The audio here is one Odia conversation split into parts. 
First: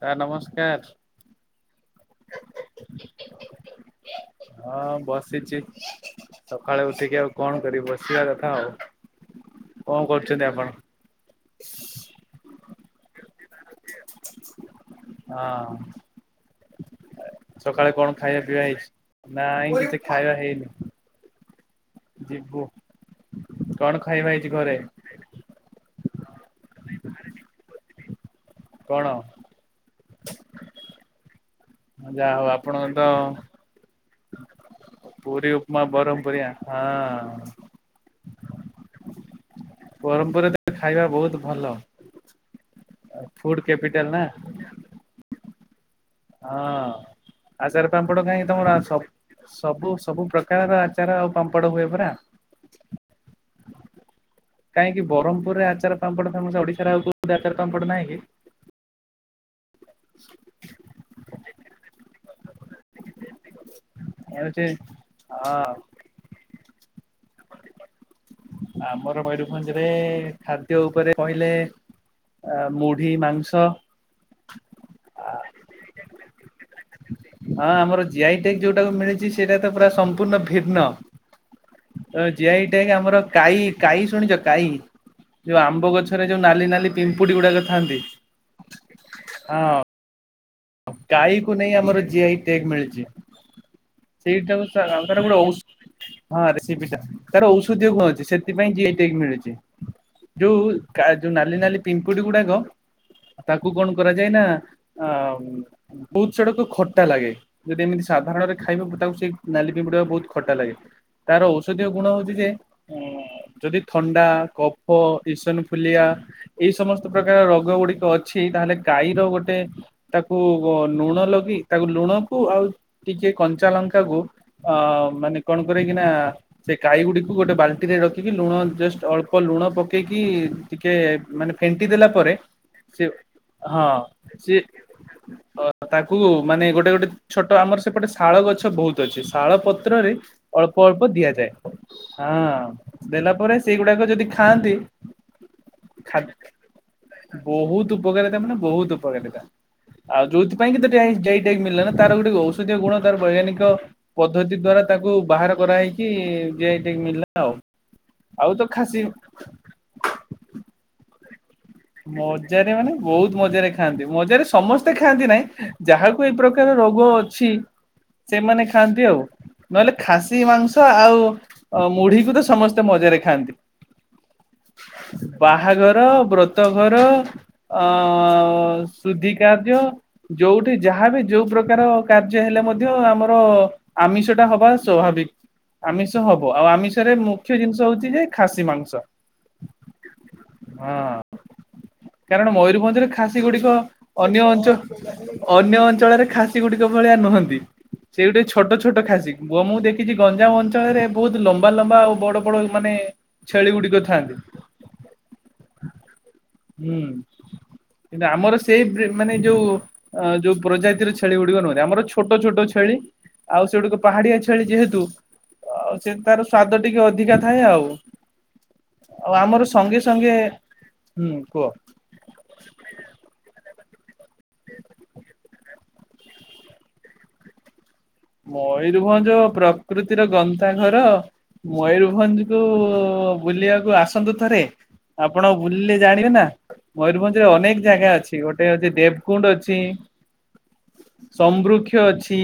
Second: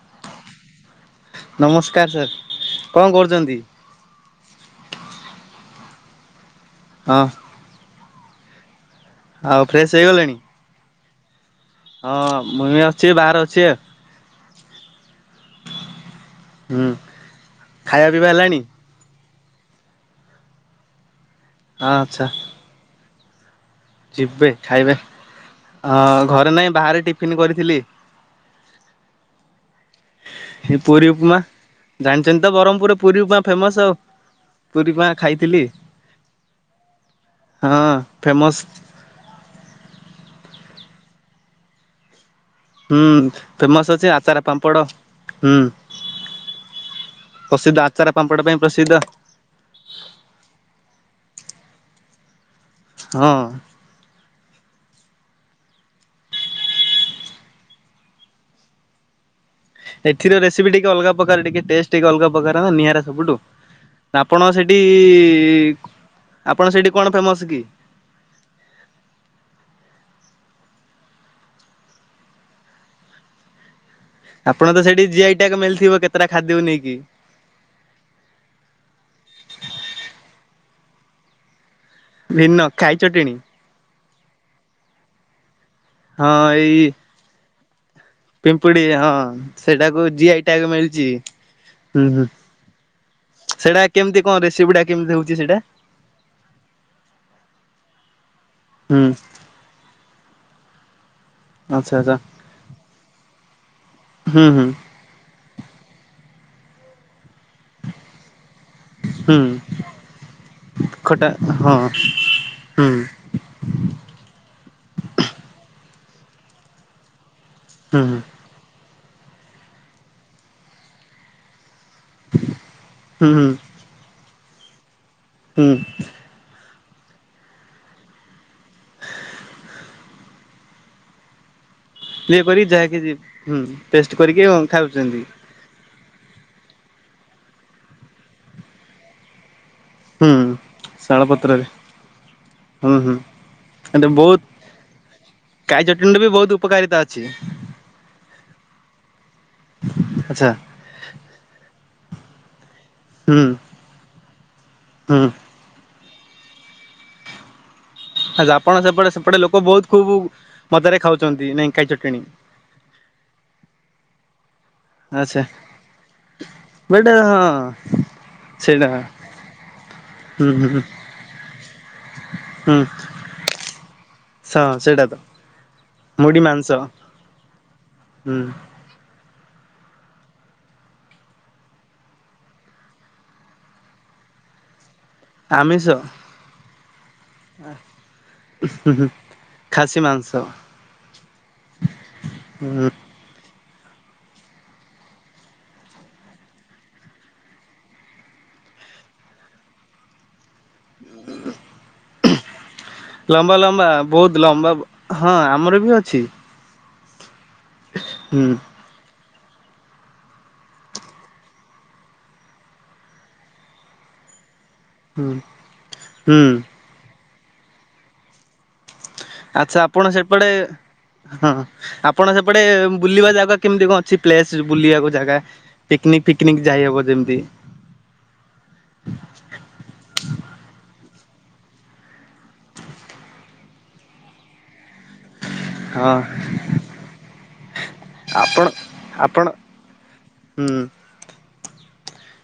ସାର୍ ନମସ୍କାର। ନମସ୍କାର ସାର କଁ କରୁଛନ୍ତି। ହଁ ବସିଛି ସଖାଳୁ ଉଠିକି ହଁ ଆଉ କଣ କରିବି ବସିବା କଥା ଆଉ। ଆଉ କଣ ଫ୍ରେଶ ହେଇଗଲେଣି? କରୁଛନ୍ତି ଆପଣ? ହଁ ମୁଁ ବି ଅଛି ବାହାରେ ଅଛି। ହଁ। ହୁଁ ସଖାଳେ କଣ ଖାଇବା ପିଇବା ହେଇଛି‌ ନାଇଁ କିଛି ଖାଇବା ହେଇନି। ହଁ ଆଚ୍ଛା। ଯିବୁ। କଣ ଖାଇବା ହେଇଛି ଯିବେ ଘରେ? ଖାଇବେ ହଁ ଘରେ ନାଇଁ ବାହାରେ ଟିଫିନ କରିଥିଲି। କଣ? ହେଇ ପୁରୀ ଉପମା ଯାହା ଜାଣିଛନ୍ତି ହଉ ତ ଆପଣ ବରମପୁର ରେ ପୁରୀ ଉପମା ଫେମସ ଆଉ। ପୁରୀ ଉପମା ପୁରୀ ଖାଇଥିଲି ଉପମା ବରମ୍ ପୁରୀଆ ହଁ। ହଁ ଫେମସ। ବରମ୍ ପୁର ରେ ତାହେଲେ ଖାଇବା ବହୁତ ଭଲ। ହୁଁ ଫୁଡ ଫେମସ କ୍ୟାପିଟାଲ ଅଛି ନା ଆଚାର ପାମ୍ପଡ଼ ହୁଁ। ହଁ ପ୍ରସିଦ୍ଧ ଆଚାର ପାମ୍ପଡ ପାମ୍ପଡ଼ କାହିଁକି ପାଇଁ ତମର ଆ ପ୍ରସିଦ୍ଧ ସ ସବୁ ସବୁ ପ୍ରକାରର ଆଚାର ଆଉ ପାମ୍ପଡ ହୁଏ ପରା? ହଁ। କାହିଁକି ବରହମପୁରରେ ଆଚାର ପାମ୍ପଡ଼ ଫେମସ୍ ଓଡିଶାରେ ଆଉ କୋଉଠି ଆଚାର ପାମ୍ପଡ଼ ନାହିଁ କି? ଏଥିରେ ରେସିପି ଟିକେ ଅଲଗା ପ୍ରକାର ଟିକେ ଟେଷ୍ଟ ଟିକେ ଅଲଗା ପ୍ରକାରର ନିଆରା ସବୁଠୁ। ଆପଣ ହଉଛି ସେଠି ହଁ ଆପଣ ସେଠି କଣ ଫେମସ୍ କି? ଆମର ମୟୂରଭଞ୍ଜରେ-ଏ-ଏ ଖାଦ୍ୟ ଉପରେ କହିଲେ ଆ ମୁଢି ମାଂସ। ଆପଣ ତ ସେଠି ଜିଆଇ ଟ୍ୟାଗ୍ ମିଳିଥିବ କେତେଟା ଖାଦ୍ୟକୁ ନେଇକି। ହଁ ଆମର ଜିଆଇ ଟ୍ୟାଗ୍ ଯୋଉଟାକୁ ମିଳିଛି ସେଇଟା ତ ପୁରା ସମ୍ପୂର୍ଣ୍ଣ ଭିନ୍ନ। ତ ଭିନ୍ନ ଜିଆଇ ଟ୍ୟାଗ୍ ଖାଇ ଆମର ଚଟଣୀ। କାଇ କାଇ ଶୁଣିଛ କାଇ, ଯୋଉ ଆମ୍ବ ଗଛରେ ଯୋଉ ହଁ ନାଲି ଏଇ ନାଲି ପିମ୍ପୁଡିଗୁଡାକ ଥାନ୍ତି। ପିମ୍ପୁଡି ହଁ ସେଟାକୁ ଜିଆଇ ଟ୍ୟାଗ ମିଳିଛି। କାଇକୁ ନେଇ ଆମର ହୁଁ ହୁଁ ଜିଆଇ ଟ୍ୟେଗ୍ ମିଳିଛି। ସେଇଟା କେମିତି କଣ ସେଇଟାକୁ ରେସିପି ଟା [unintelligible] କେମିତି ଗୋଟେ ହଉଛି ସେଇଟା? ଔଷ୍ ହଁ ରେସିପିଟା, ତାର ଔଷଧୀୟ ଗୁଣ ଅଛି ସେଥିପାଇଁ ଜିଆଇ ହୁଁ ଟ୍ୟେଗ୍ ମିଳିଛି। ଯୋଉ କା ଯୋଉ ନାଲି ନାଲି ଆଚ୍ଛା ଆଚ୍ଛା ପିମ୍ପୁଡି ଗୁଡାକ, ତାକୁ କଣ କରାଯାଏ ନା ହୁଁ ହୁଁ ଆ-ଆ ଆମ୍ ବହୁତ ସେଗୁଡାକ ଖଟା ଲାଗେ ଯଦି ଏମିତି ସାଧାରଣରେ ଖାଇବାକୁ ତାକୁ ସେଇ ହୁଁ ନାଲି ପିମ୍ପୁଡିଗୁଡା ବହୁତ ଖଟା ଲାଗେ, ଖଟା ତାର ହଁ ଔଷଧୀୟ ଗୁଣ ହଉଛି ଯେ ହୁଁ ହୁଁ ଉଁ-ଉଁ-ଉଁ ଯଦି ଥଣ୍ଡା, କଫ, ଇସନଫୁଲିଆ ଏଇ ସମସ୍ତ ପ୍ରକାର ରୋଗଗୁଡିକ ହୁଁ। ଅଛି ତାହେଲେ କାଇର ଗୋଟେ ତାକୁ ନୁଣ ଲଗେଇ ତାକୁ ଲୁଣ କୁ ଆଉ ହୁଁ ଟିକେ ହୁଁ କଞ୍ଚା ଲଙ୍କାକୁ ଅ ମାନେ କଣ ହୁଁ କରିକିିନା ସେ କାଇଗୁଡିକୁ ଗୋଟେ ବାଲଟିରେ ରଖିକି ଲୁଣ ଜଷ୍ଟ ଅଳ୍ପ ଲୁଣ ପକେଇକି ଟିକେ ମାନେ ଫେଣ୍ଟି ଦେଲା ପ ଏ କରି ଯାହାକି ହୁଁ ଟେଷ୍ଟ କରିକି ସିଏ ଅଁ ଖାଉଛନ୍ତି। ଅ ତାକୁ ମାନେ ଗୋଟେ-ଗୋଟେ ଛୋଟ ଆମର ସେପଟେ ଶାଳ ଗଛ ବହୁତ୍। ଅଛି, ଶାଳ ପତ୍ରରେ ହୁଁ ଅଳ୍ପ-ଅଳ୍ପ ଶାଳ ଦିଆଯାଏ। ପତ୍ରରେ ହଁଅ, ହୁଁ ହୁଁ ଦେଲା ପରେ ଏ ସେଇଗୁଡାକ ଯଦି ବହୁତ ଖାଆନ୍ତି କାଇ ଚଟଣୀରେ ବି ଖାଦ୍ ବହୁତ ଉପକାରିତା ଅଛି ବହୁତ ଉପକାରିତା ମାନେ ବହୁତ ଉପକାରିତା। ଆଉ ଆଚ୍ଛା ଯୋଉଥିପାଇଁକି ତ [unintelligible] ଜିଆଇ ଟ୍ୟାଗ୍ ମିିଳିଲା ନା ତାର ଗୋଟେ ଔଷଧୀୟ ଗୁଣ ତାର ହୁଁ ବୈଜ୍ଞାନିକ ପଦ୍ଧତି ଦ୍ଵାରା ତାକୁ ହୁଁ। ବାହାର କରାହେଇକି ଜିଆଇ ଟ୍ୟାଗ୍ ମିିଳିଲା। ଆଛା ଆପଣ ସେପଟେ ସେପଟେ ଲୋକ ବହୁତ୍ ଖୁବ ମଜାରେ ଖାଉଛନ୍ତି ନାଇଁ? କାଇ ଚଟଣି ମଜାରେ ମାନେ ବହୁତ ମଜାରେ ଖାଆନ୍ତି ମଜାରେ ସମସ୍ତେ ଖାଆନ୍ତି ଆଚ୍ଛା ନାହିଁ ଯାହାକୁ ଏଇ ପ୍ରକାର ବଟ ରୋଗ ଅଛି ହଁ ସେମାନେ ସେଇଟା ଖାଆନ୍ତି ଆଉ, ନହେଲେ ଖାସି ହୁଁ ହୁଁ ହୁଁ ମାଂସ ଆଉ ମୁଢିକୁ ତ ସମସ୍ତେ ମଜାରେ ଖାଆନ୍ତି। ହ ସଁ ସେଇଟା ତ। ବାହାଘର, ମୁଢି ମାଂସ ବ୍ରତଘର, ହୁଁ ଅଁ-ଅଁ-ଅଁ ସୁଧି କାର୍ଯ୍ୟ ଯୋଉଠି ଯାହାବି ଯୋଉ ପ୍ରକାରର କାର୍ଯ୍ୟ ହେଲେ ମଧ୍ୟ ଆମର ଆମିଷଟା ହବା ସ୍ୱାଭାବିକ। ଆମିଷ ହବ ଆଉ ଆମିଷରେ ମୁଖ୍ୟ ଜିନିଷ ହଉଛି ଯେ ଖାସି ହୁଁ ମାଂସ। ହୁଁ ଖାସି ମାଂସ। ହଁ କାରଣ ହୁଁ ମୟୂରଭଞ୍ଜରେ ଖାସି ଗୁଡିକ ଅନ୍ୟ ଅଞ୍ଚ ଅନ୍ୟ ଅଞ୍ଚଳରେ ଖାସି ଗୁଡିକ ଭଳିଆ ନୁହନ୍ତି। ସେଇ ଗୋଟେ ଛୋଟ ଛୋଟ ଖାସି ପୁଅ ମୁଁ ଦେଖିଛି ଗଞ୍ଜାମ ଅଞ୍ଚ ଳରେ ବହୁତ ଲମ୍ବା ଲମ୍ବା ଆଉ ବଡ ବଡ ମାନେ ଲମ୍ବା ଛେଳି ଲମ୍ବା ଗୁଡିକ ଥାଆନ୍ତି ବହୁତ ଲମ୍ବା ହଁ ଆମର ବି ଅଛି। ହୁଁ କିନ୍ତୁ ହୁଁ ଆମର ସେଇ ମାନେ ଯୋଉ ଯୋଉ ପ୍ରଜାତିର ଛେଳି ଗୁଡିକ ନୁହଁନ୍ତି ଆମର ଛୋଟ ଛୋଟ ଛେଳି। ଆଉ ସେଗୁଡିକ ପାହାଡିଆ ଛେଳି ଯେହୁତ ତୁ ହୁଁ ଆଉ ସେ ତାର ହୁଁ ସ୍ଵାଦ ଟିକେ ଅଧିକା ଥାଏ ଆଉ। ଆଉ ଆମର ଆଚ୍ଛା ସଙ୍ଗେ ଆପଣ ସଙ୍ଗେ ସେପଟେ ହୁଁ ହଁ କୁହ। ଆପଣ ସେପଟେ ବୁଲିବା ଜାଗା କେମିତି କଣ ଅଛି ପ୍ଲେସ ବୁଲିବାକୁ ଜାଗା ପିକ୍ନିକ ଫିକ୍ନିକ୍ ଯାଇହବ ଯେମିତି। ମୟରଭଞ୍ଜ ପ୍ରକୃତିର ଗନ୍ତାଘର ମୟୂରଭଞ୍ଜ ତୁ ବୁଲିବାକୁ ଆସନ୍ତୁ ଥରେ ଆପଣ ବୁଲିଲେ ହଁ ଜାଣିବେ ନା ମୟୂରଭଞ୍ଜରେ ଅନେକ ଜାଗା ଅଛି ଆପଣ ଗୋଟେ ଅଛି ଆପଣ ଦେବକୁଣ୍ଡ ଅଛି। ହୁଁ ସମ୍ବୃକ୍ଷ ଅଛି।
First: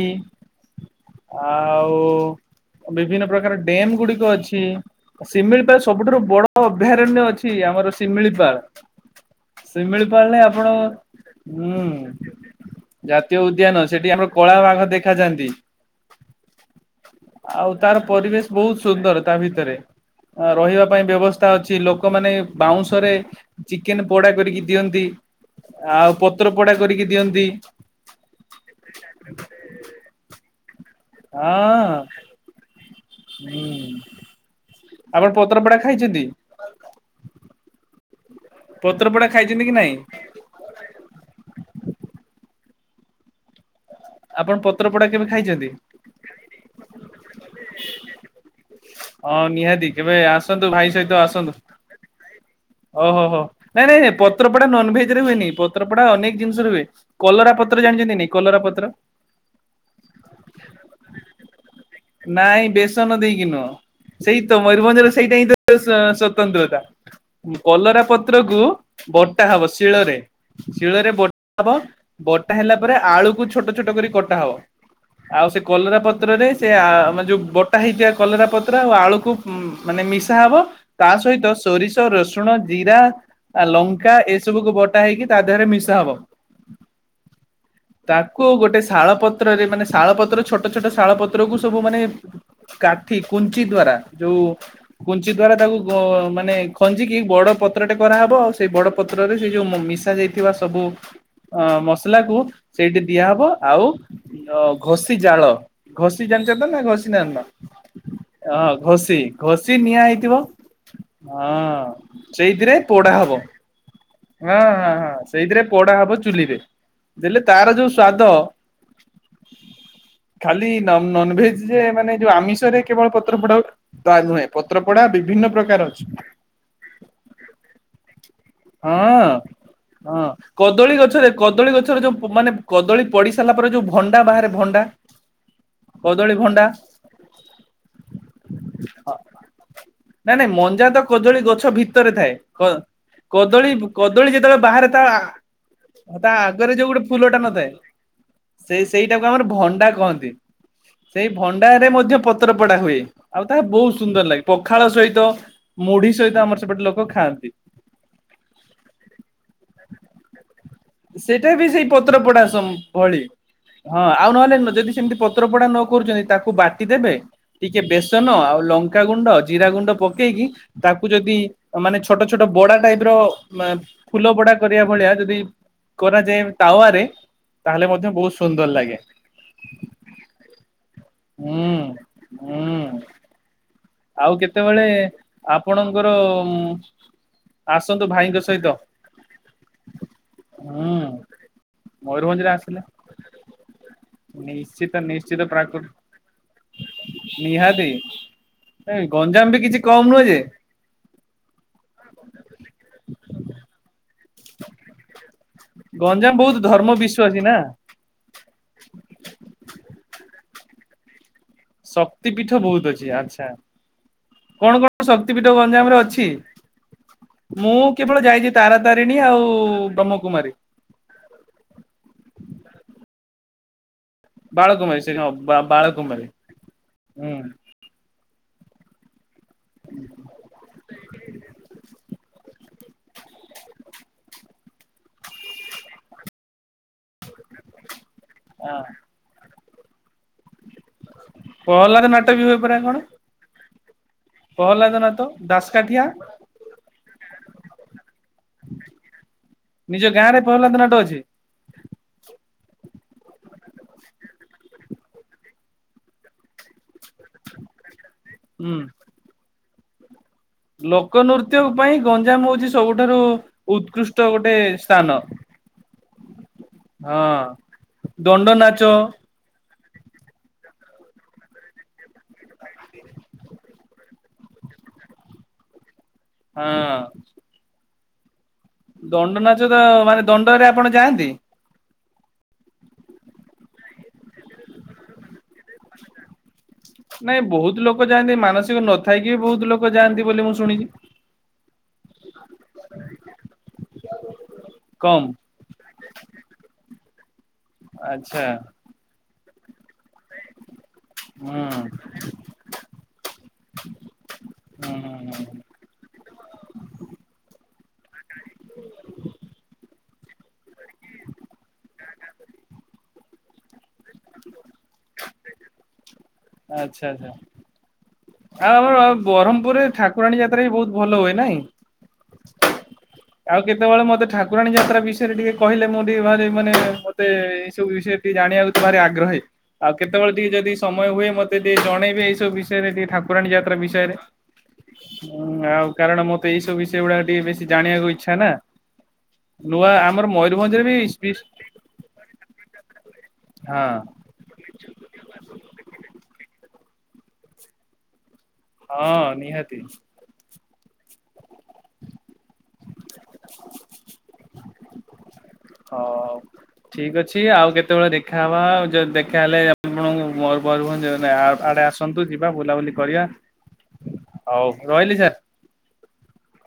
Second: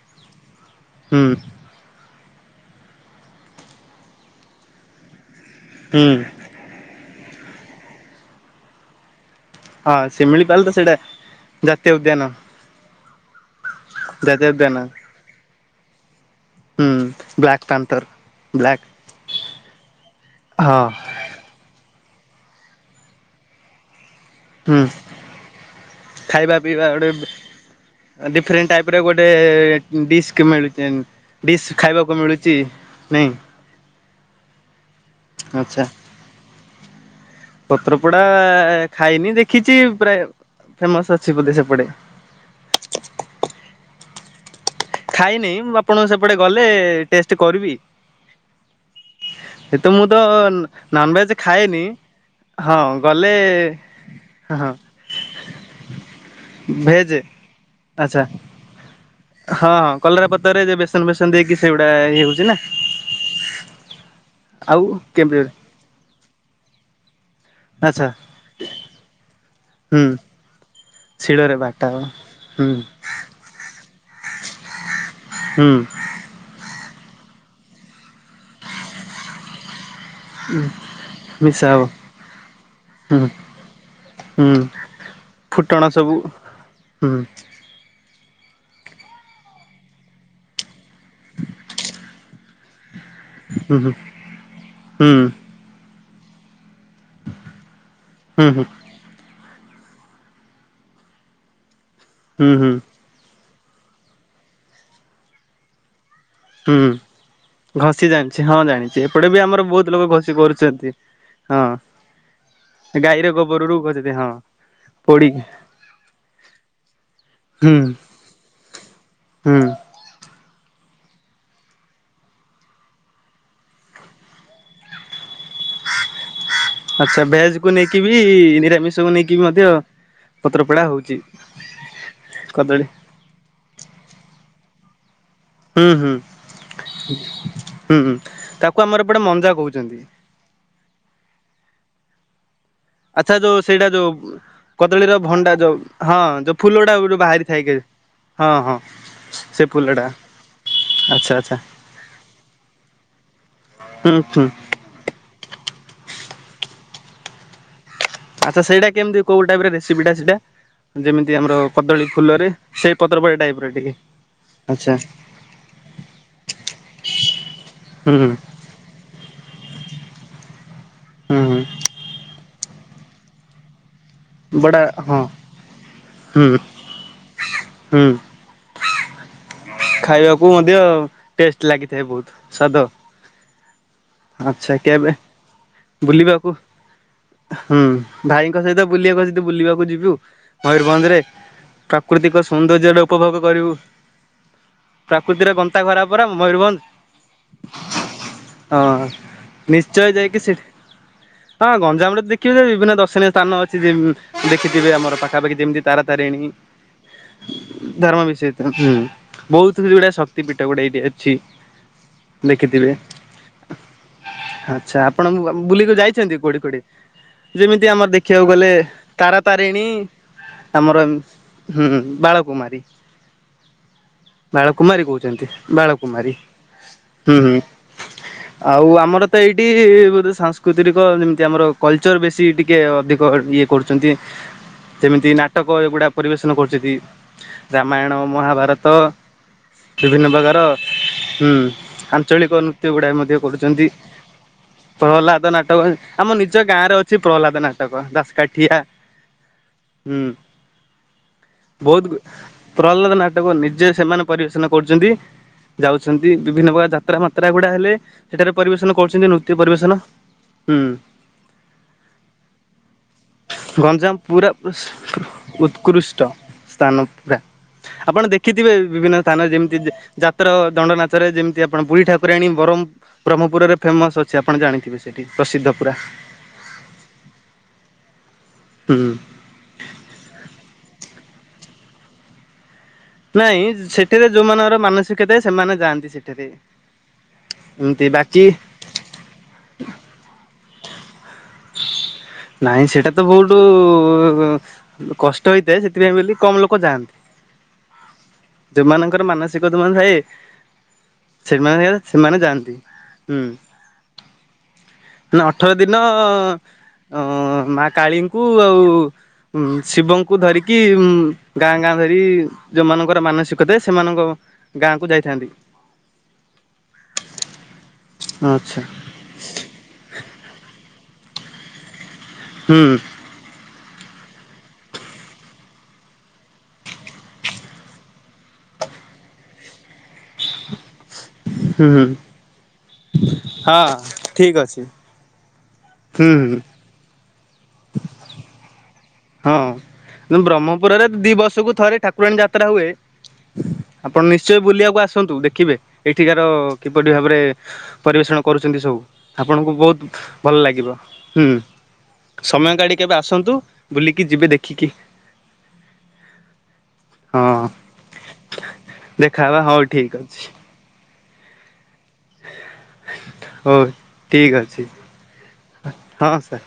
ହୁଁ ଆଉ ବିଭିନ୍ନ ପ୍ରକାର ଡେମ୍ ଗୁଡିକ ଅଛି। ଶିମିଳିପାଳ ହୁଁ ସବୁଠାରୁ ବଡ ହଁ ଅଭୟାରଣ୍ୟ ଅଛି ଆମର ଶିମିଳିପାଳ। ହଁ ସିମିଳିପାଳ ରେ ଶିମିଳିପାଳ ତ ଆପଣ ସେଇଟା ହୁଁ ଜାତୀୟ ଉଦ୍ୟାନ ଜାତୀୟ ଉଦ୍ୟାନ ସେଠି ଆମର ଜାତୀୟ କଳା ଉଦ୍ୟାନ। ବାଘ ଦେଖାଯାଆନ୍ତି। ହୁଁ। ବ୍ଲାକ୍ ଆଉ ତାର ପାନ୍ଥର ପରିବେଶ ବହୁତ ବ୍ଲାକ୍ ସୁନ୍ଦର ତା ଭିତରେ ରହିବା ହଁ ପାଇଁ ବ୍ୟବ ସ୍ତା ଅଛି ଲୋକମାନେ ବାଉଁଶରେ ଚିକେନ ପୋଡା କରିକି ହୁଁ ଦିଅନ୍ତି। ଆଉ ପତ୍ର ଖାଇବା ପୋଡା ପିଇବା କରିକି ଗୋଟେ ଦିଅନ୍ତି। ଡିଫରେଣ୍ଟ ଟାଇପ ର ଗୋଟେ ଡିସ୍କ ମିଳୁ ଦେନ ଡିସ୍ ହଁ। ଖାଇବାକୁ ମିଳୁଛି ନାଇଁ। ହୁଁ ଆପଣ ପତ୍ରପଡା ଖାଇଛନ୍ତି? ପତ୍ରପଡା ପତ୍ରପୋଡା ଖାଇନି ଖାଇଛନ୍ତି କି ଦେଖିଛି ନାଇଁ ପ୍ରାୟ। ଫେମସ୍ ଅଛି ବୋଲି ସେପଟେ ଆପଣ ପତ୍ରପଡା କେବେ ଖାଇନି ଖାଇଛନ୍ତି? ମୁଁ ଆପଣଙ୍କ ସେପଟେ ଗଲେ ଟେଷ୍ଟ କରିବି। [inaudible] ହଁ ଏତ ନିହାତି ମୁଁ ତ କେବେ ଆସନ୍ତୁ ଭାଇ ସହିତ ନନଭେଜ ଆସନ୍ତୁ। ଖାଏନି ହଁ ଓହୋ ଗଲେ ହୋ ନାଇଁ ନାଇଁ ହଁ ପତ୍ରପଡା ନନ ଭେଜରେ ହୁଏନି ପତ୍ରପଡା ଅନେକ ଜିନିଷ ର ହୁଏ। ଭେଜ କଲରା ପତ୍ର ଜାଣିଛନ୍ତି ନାଇ କଲରା ପତ୍ର? ହଁ ହଁ କଲରା ପତ ରେ ଯେ ବେସନ ବେସନ ଦେଇକି ସେଇଗୁଡା ଇଏ ହଉଛି ନା। ସେଇତ ଆଉ ମୟୂରଭଞ୍ଜର ସେଇଟା ହିଁ କେମିତି ତ ସ ସ୍ଵତନ୍ତ୍ରତା କଲରା ଆଚ୍ଛା ପ ତ୍ରକୁ ବଟା ହବ ଶିଳରେ। ହୁଁ ଶିଳରେ ବ ହବ ବଟା ହୁଁ ହେଲା ପରେ ଆଳୁକୁ ଛୋଟ ଛୋଟ କରି କଟା ହବ ଆଉ ସେ ହୁଁ କଲରା ପତ୍ରରେ ସେ ଯୋଉ ବଟା ହେଇଥିବା କଲରା ପତ୍ର ଆଉ ଆଳୁକୁ ମାନେ ମିସ୍ ଧା ହବ ତା ସହିତ ମିଶା ହବ ସୋରିଷ, ରସୁଣ, ଜିରା ହୁଁ ଆ ଲଙ୍କା ହୁଁ ଏସବୁକୁ ବଟା ହେଇକି ତା ଦେହରେ ଫୁଟଣ ମିଶା ସବୁ ହବ। ହୁଁ। ତାକୁ ଗୋଟେ ଶାଳ ପତ୍ରରେ ମାନେ ଶାଳ ପତ୍ର ଛୋଟ ଛୋଟ ଶାଳ ପତ୍ର କୁ ସବୁ ମାନେ କାଠି କୁଞ୍ଚି ହୁଁ ହୁଁ ଦ୍ଵାରା ଯୋଉ ହୁଁ କୁଞ୍ଚି ଦ୍ଵାରା ଯୋଉ କୁଞ୍ଚି ତାକୁ ଗ ମାନେ ଖଞ୍ଜି କି ବଡ ପତ୍ରଟେ କରାହେବ ହୁଁ ଆଉ ହୁଁ ସେଇ ବଡ ପତ୍ରରେ ସେ ଯୋଉ ମିଶା ଯାଇଥିବା ସବୁ ଅ ମସଲାକୁ ହୁଁ ସେଇଠି ଦିଆହେବ ଆଉ ଘଷି ଜାଳ ଘଷି ଜାଣିଛ ତ ହୁଁ ନା ହୁଁ ଘଷି ଯା ନ ଘଷି ଜାଣିଛି ହଁ ଜାଣିଛି ଘଷି ଏପଟେ ବି ଆମର ଘଷି ବହୁତ ନିଆଁ ଲୋକ ଘଷି ହେଇଥିବ। କରୁଛନ୍ତି। ହଁ ସେଇଥିରେ ଗାଈର ପୋଡାହବ ଗୋବରରୁ ଘଷିନ୍ତି ହଁ ହଁ ହଁ ପୋଡିକି ସେଇଥିରେ ପୋଡାହବ ଚୁ ଚୁଲିରେ ହେଲେ ହୁଁ ତାର ଯୋଉ ସ୍ଵାଦ। ହୁଁ ଖାଲି ନନ ନନଭେଜ ଯେ ମାନେ ଯୋଉ ଆମିଷରେ କେବଳ ପତ୍ର ପୋଡା ନା ତା ନୁହେଁ ପତ୍ର ପୋଡା ବିଭିନ୍ନ ପ୍ରକାର ଅଛି। ଆଚ୍ଛା ଭେଜକୁୁ ନେଇକିିବି ନିରାମିଷକୁ ହଁ। ନେଇକି ମଧ୍ୟ ହଁ ପତ୍ରପୋଡା କଦଳୀ ହଉଛି ଗଛରେ କଦଳୀ ଗଛରେ ଯୋଉ ମାନେ କଦଳୀ ପଡି ସାରିଲା ପରେ ଯୋଉ ଭଣ୍ଡା ବାହାରେ ଭଣ୍ଡା ହୁଁ କଦଳୀ ଭଣ୍ଡା ହୁଁ ହୁଁ ତାକୁ ଆମର ଏପଟେ ମଞ୍ଜା କହୁଛନ୍ତି। ନାଇଁ ନାଇଁ ମଞ୍ଜା ତ କଦଳୀ ଗଛ ଭିତରେ ଥାଏ। ଆଚ୍ଛା ଯୋଉ କଦଳୀ ସେଇଟା ଯୋଉ କଦଳୀ ଯେତେବେଳେ ବାହାରେ ତା କଦଳୀର ଭଣ୍ଡା ଯୋଉ ହଁ ତା ଆଗରେ ଯୋଉ ଗୋଟେ ଫୁଲଟା ବାହାରି ନ ଥାଏ କି ହଁ ହଁ ସେଇ ସେଇଟାକୁ ଆମର ସେ ଭଣ୍ଡା ଫୁଲଟା କହନ୍ତି। ସେଇ ଆଚ୍ଛା ଆଚ୍ଛା ଭଣ୍ଡାରେ ମଧ୍ୟ ପତ୍ର ପଡା ହୁଏ ଆଉ ତାହା ବହୁତ ହୁଁ ସୁନ୍ଦର ଲାଗେ। ହୁଁ ପଖାଳ ସହିତ ମୁଢି ସହିତ ଆମର ସେପଟେ ଲୋକ ଖାଆନ୍ତି। ଆଛା ସେଟା କେମିତି କୋଉ ଟାଇପର ରେସିପିଟା ସେଟା ସେଇଟା ବି ସେଇ ପତ୍ରପୋଡା ସେଇ ଭଳି ପତ୍ରପୋଡ଼ା ଟାଇପର ଟିକେ ହଁ ଆଉ ନହେଲେ ଯଦି ଆଚ୍ଛା ସେମିତି ପତ୍ରପୋଡା ନ କରୁଛନ୍ତି। ତାକୁ ବାଟି ଦେବେ ଟିକେ ହୁଁ ବେସନ ଆଉ ଲଙ୍କାଗୁଣ୍ଡ ଜିରା ଗୁଣ୍ଡ ପକେଇକି। ତାକୁ ଯଦି ହୁଁ ହୁଁ ମାନେ ଛୋଟ ଛୋଟ ବଡା ଟାଇପର ଫୁଲ ବଡା ବଡ଼ା କରିବା ଭଳିଆ ହଁ ଯଦି। କରାଯାଏ ହୁଁ ତାୱାରେ ତାହେଲେ ହୁଁ ମଧ୍ୟ ବହୁତ ସୁନ୍ଦର ଲାଗେ। ଖାଇବାକୁ ମଧ୍ୟ ହୁଁ। ଟେଷ୍ଟ ଲାଗିଥାଏ ବହୁତ ହୁଁ ସ୍ଵାଦ। ଆଉ ଆଛା କେତେବେଳେ କେବେ ଆପଣଙ୍କର ବୁଲିବାକୁ ହୁଁ ଭାଇଙ୍କ ସହିତ ବୁଲିବାକୁ ଯଦି ବୁଲିବାକୁ ଯିବୁ ହୁଁ ମୟୂରଭଞ୍ଜରେ। ପ୍ରାକୃତିକ ମୟୂରଭଞ୍ଜରେ ଆସିଲେ ସୌନ୍ଦର୍ଯ୍ୟର ଉପଭୋଗ କରିବୁ। ନିଶ୍ଚିତ ନିଶ୍ଚିତ ପ୍ରାକୃତିର ଗନ୍ତା ପ୍ରାକୃ ଘରା ପରା ମୟୂରଭଞ୍ଜ ହଁ। ନିହାତି। ଗଞ୍ଜାମ ବି କିଛି ନିଶ୍ଚୟ କମ ନୁହେଁ ଯାଇକି ଯେ? ସେଠି ହଁ ଗଞ୍ଜାମରେ ଦେଖିବେ ବିଭିନ୍ନ ଦର୍ଶନୀୟ ସ୍ଥାନ ଅଛି ଦେଖିଥିବେ ଆମର ପାଖାପାଖି। ଯେମିତି ଗଞ୍ଜାମ ତାରାତାରିଣୀ। ବହୁତ ଧର୍ମ ବିଶ୍ଵାସୀ ନା। ଧର୍ମ ବିଷୟରେ ତ ହୁଁ ବହୁତ କିଛି ଗୁଡା ଶକ୍ତି ପୀଠ ଗୋଟେ ଏଇଠି ଅଛି। ଶକ୍ତି ପୀଠ ବହୁତ ଦେଖିଥିବେ। ଅଛି ଆଚ୍ଛା। କଣ କଣ ଆଚ୍ଛା ଆପଣ ଶକ୍ତି ପୀଠ ଗଞ୍ଜାମ ବୁଲିକି ରେ ଅଛି? ଯାଇଛନ୍ତି କୁଆଡେ଼ କୁଆଡେ଼? ମୁଁ ଯେମିତି ଆମର କେବଳ ଯାଇଛି ଦେଖିବାକୁ ଗଲେ ତାରା ତାରିଣୀ ଆଉ ତାରାତାରିଣୀ। ବ୍ରହ୍ମକୁମାରୀ। ଆମର ହୁଁ ବାଳକୁମାରୀ। ବାଳକୁମାରୀ କହୁଛନ୍ତି ବାଳକୁମାରୀ ହୁଁ ହୁଁ। ଆଉ ଆମର ତ ଏଇଠି ବୋଧେ ସାଂସ୍କୃତିକ ଯେମିତି ଆମର କଲ୍ ଚର ବେଶୀ ଟିକେ ଅଧିକ ଇଏ କରୁଛନ୍ତି। ସେମିତି ନାଟକ ଏଗୁଡା ପରିବେଷଣ କରୁଛନ୍ତି। ରାମାୟଣ ହଁ। ମହାଭାରତ ବିଭିନ୍ନ ପ୍ରକାର। ହୁଁ ପ୍ରହ୍ଲାଦ ନାଟ ବି ହୁଏ ଆଞ୍ଚଳିକ ପରା ନୃତ୍ୟ କଣ ଗୁଡା ମଧ୍ୟ କରୁଛନ୍ତି। ନାଟ ପ୍ରହ୍ଲାଦ ନାଟକ ଦାସକାଠିଆ ଆମ ନିଜ ଗାଁରେ ଅଛି ପ୍ରହ୍ଲାଦ ନାଟକ ଦାସକାଠିଆ। ନିଜ ହୁଁ। ଗାଁରେ ପହଲାନ୍ତ ନାଟ ଅଛି। ବହୁତ ପ୍ରହ୍ଲାଦ ନାଟକ ନିଜେ ସେମାନେ ପରିବେଷଣ କରୁଛନ୍ତି। ଯାଉଛନ୍ତି ବିଭିନ୍ନ ପ୍ରକାର ଯାତ୍ରା ମାତ୍ରା ଗୁଡା ହେଲେ ସେଠାରେ ହୁଁ ପରିବେଷନ କରୁଛନ୍ତି ନୃତ୍ୟ ପରିବେଷନ। ଲୋକ ନୃତ୍ୟ ପାଇଁ ଗଞ୍ଜାମ ହଉଛି ସବୁଠାରୁ ଗଞ୍ଜାମ ଉତ୍କୃଷ୍ଟ ପୁରା ଗୋଟେ ସ୍ଥାନ। ଉତ୍କୃଷ୍ଟ ସ୍ଥାନ ପୁରା ହଁ ଆପଣ ଦଣ୍ଡ ଦେଖିଥିବେ ନାଚ ବିଭିନ୍ନ ସ୍ଥାନ ଯେମିତି ଯାତ୍ର ଦଣ୍ଡ ନାଚରେ ଯେମିତି ଆପଣ ବୁଢୀ ଠାକୁରାଣୀ ବରମ ବ୍ରହ୍ମପୁରରେ ଫେମସ୍ ଅଛି ଆପଣ ଜାଣିଥିବେ ସେଇଠି ପ୍ରସିଦ୍ଧ ପୁରା। ହଁ। ହୁଁ। ଦଣ୍ଡନାଚ ତ ମାନେ ଦଣ୍ଡରେ ଆପଣ ଯାଆନ୍ତି? ନାଇଁ ସେଠିରେ ଯୋଉମାନଙ୍କର ମାନସିକ ଥାଏ ସେମାନେ ଯାଆନ୍ତି ସେଠାରେ। ନାଇଁ ବହୁତ୍ ଲୋକ ଏମିତି ଯାଆନ୍ତି ବାକି ମାନସିକ ନଥାଇକି ବି ବହୁତ୍ ଲୋକ ଯାଆନ୍ତି ବୋଲି ମୁଁ ଶୁଣିଚି। ହ। ନାଇଁ ସେଇଟା ତ ବହୁଟୁ କମ୍ କଷ୍ଟ ହେଇଥାଏ ସେଥିପାଇଁ ବେଲି କମ୍ ଲୋକ ଯାଆନ୍ତି। ଆଚ୍ଛା। ଯୋଉମାନଙ୍କର ମାନସିକ [unintelligible] ଥାଏ ହୁଁ ସେମାନେ ସେମାନେ ଯାଆନ୍ତି ହୁଁ, ହୁଁ ହୁଁ ହୁଁ। ନା ଅଠର ଦିନ ଅଁ ମା କାଳୀଙ୍କୁ ଆଉ ଉଁ ଶିବଙ୍କୁ ଧରିକି ଉଁ ଗାଁ-ଗାଁ ଧରି ଯୋଉମାନଙ୍କର ମାନସିକ ଥାଏ, ସେମାନଙ୍କ ଗାଁ କୁ ଯାଇଥାନ୍ତି। ଆଚ୍ଛା-ଆଚ୍ଛା। ଆଉ ଆଚ୍ଛା ଆମର ବ୍ରହ୍ମପୁରରେ ଠାକୁରାଣୀ ଯାତ୍ରା ବି ବହୁତ୍ ଭଲ ହୁଏ ନାଇଁ? ହୁଁ। ଆଉ କେତବଳେ ମତେ ଠାକୁରାଣୀ ଯାତ୍ରା ବିଷୟରେ ଟିକେ କହିଲେ ମୁଁ ଟିକେ ଭାରି ମାନେ ମତେ ଏଇ ସବୁ ବିଷୟରେ ଟିକେ ଜାଣିବାକୁ ତ ଭାର ଆଗ୍ରହୀ, ଆଉ କେତବଳେ ଟିକେ ଯଦି ସମୟ ହୁଏ ମତେ ଟିକେ ହୁଁ ହୁଁ ଜଣେଇବେ ଏଇ ସବୁ ବିଷୟରେ ଟିକେ ଠାକୁରାଣୀ ଯାତ୍ରା ହଁ ବିଷୟରେ। ଠିକ୍ ଅଛି। ହୁଁ ଆଉ କାରଣ ହୁଁ ମତେ ହୁଁ ଏଇ ସବୁ ବିଷୟ ଗୁଡାକ ଟିକେ ବେଶୀ ଜାଣିବାକୁ ଇଚ୍ଛା ନା। ନୂଆ ଆମର ହଁ ମୟୂରଭଞ୍ଜରେ ବି ବ୍ରହ୍ମପୁରରେ ଦି ସ୍ପିସ୍ ବର୍ଷକୁ ଥରେ ଠାକୁରାଣୀ ଯାତ୍ରା ହୁଏ। ହଁ। ଆପଣ ନିଶ୍ଚୟ ବୁଲିବାକୁ ଆସନ୍ତୁ ଦେଖିବେ ଏଇଠିକାର କିପରି ଭାବରେ ପରିବେଷଣ କରୁଚନ୍ତି ସବୁ, ହଁ ଆପଣଙ୍କୁ ନିହାତି ବହୁତ୍ ଭଲ ଲାଗିବ, ସମୟ କାଢି କେବେ ଆସନ୍ତୁ ବୁଲିକି ଯିବେ ଦେଖିକି। ହଁ। ଠିକ୍ ଅଛି ହଁ ଆଉ କେତବଳେ ଦେଖାହବା ଆଉ ଯଦି ଦେଖାହେଲେ ଦେଖାହବା ହଉ ଠିକ ଆପଣଙ୍କୁ ଅଛି ମୟୁ ମୟୂରଭଞ୍ଜ ଆଡେ ଆସନ୍ତୁ ଯିବା ବୁଲାବୁଲି କରିବା, ହଉ ଠିକ ହଉ ଅଛି ରହିଲି ସାର୍। ହଁ ସାର୍।